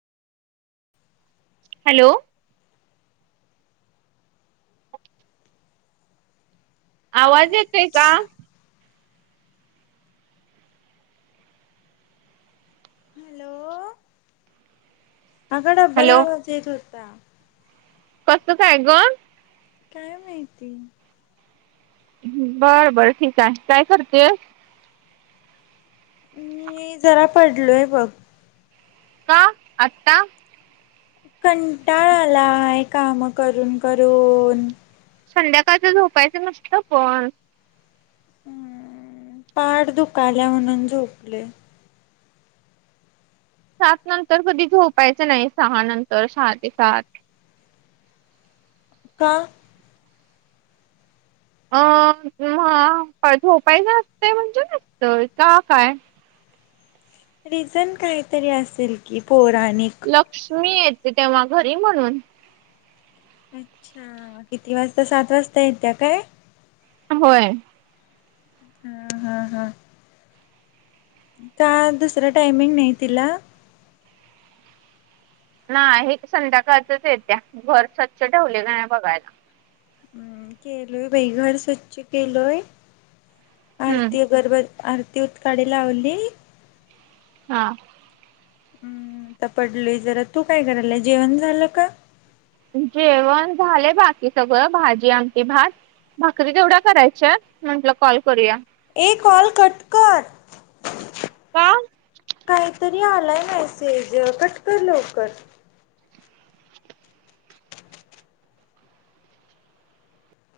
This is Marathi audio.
हॅलो. आवाज येतोय का? हॅलो अगं डब्बल हॅलो आवाज येत होता. [unintelligible] काय माहिती बरं बरं ठीक आहे काय करतेय? मी जरा पडलोय बघ. का आत्ता? कंटाळा आलाय काम करून करून. संध्याकाळचं झोपायचं नसतं पण. हम्म पाड दुखाल्या म्हणून झोपले. सात नंतर कधी झोपायचं नाही सहा नंतर सहा ते सात. का [unintelligible] काय झोपायचं असतं म्हणजे [unintelligible] का काय? रिझन काहीतरी असेल की पौराणिक. लक्ष्मी येते तेव्हा घरी म्हणून. अच्छा किती वाजता सात वाजता येत्या काय? होय. हा हा हा. चा दुसरा टायमिंग नाही तिला? नाये हेच संध्याकाळातच येत्या घर स्वच्छ ठेवले का नाय बघायला. हम्म केलोय बाई घर स्वच्छ केलोय हम्म आरती अगरब आरती उत काडी लावली. हा. हम्म आता पडलोय जरा तू काय करायलाय जेवण झालं का? जेवण झालेय बाकी सगळं भाजी, आमटी, भात भाकरी तेवढ्या करायच्या म्हंटलं कॉल करूया. एक कॉल कट कर का काहीत आलाय मेसेज कट कर लवकर.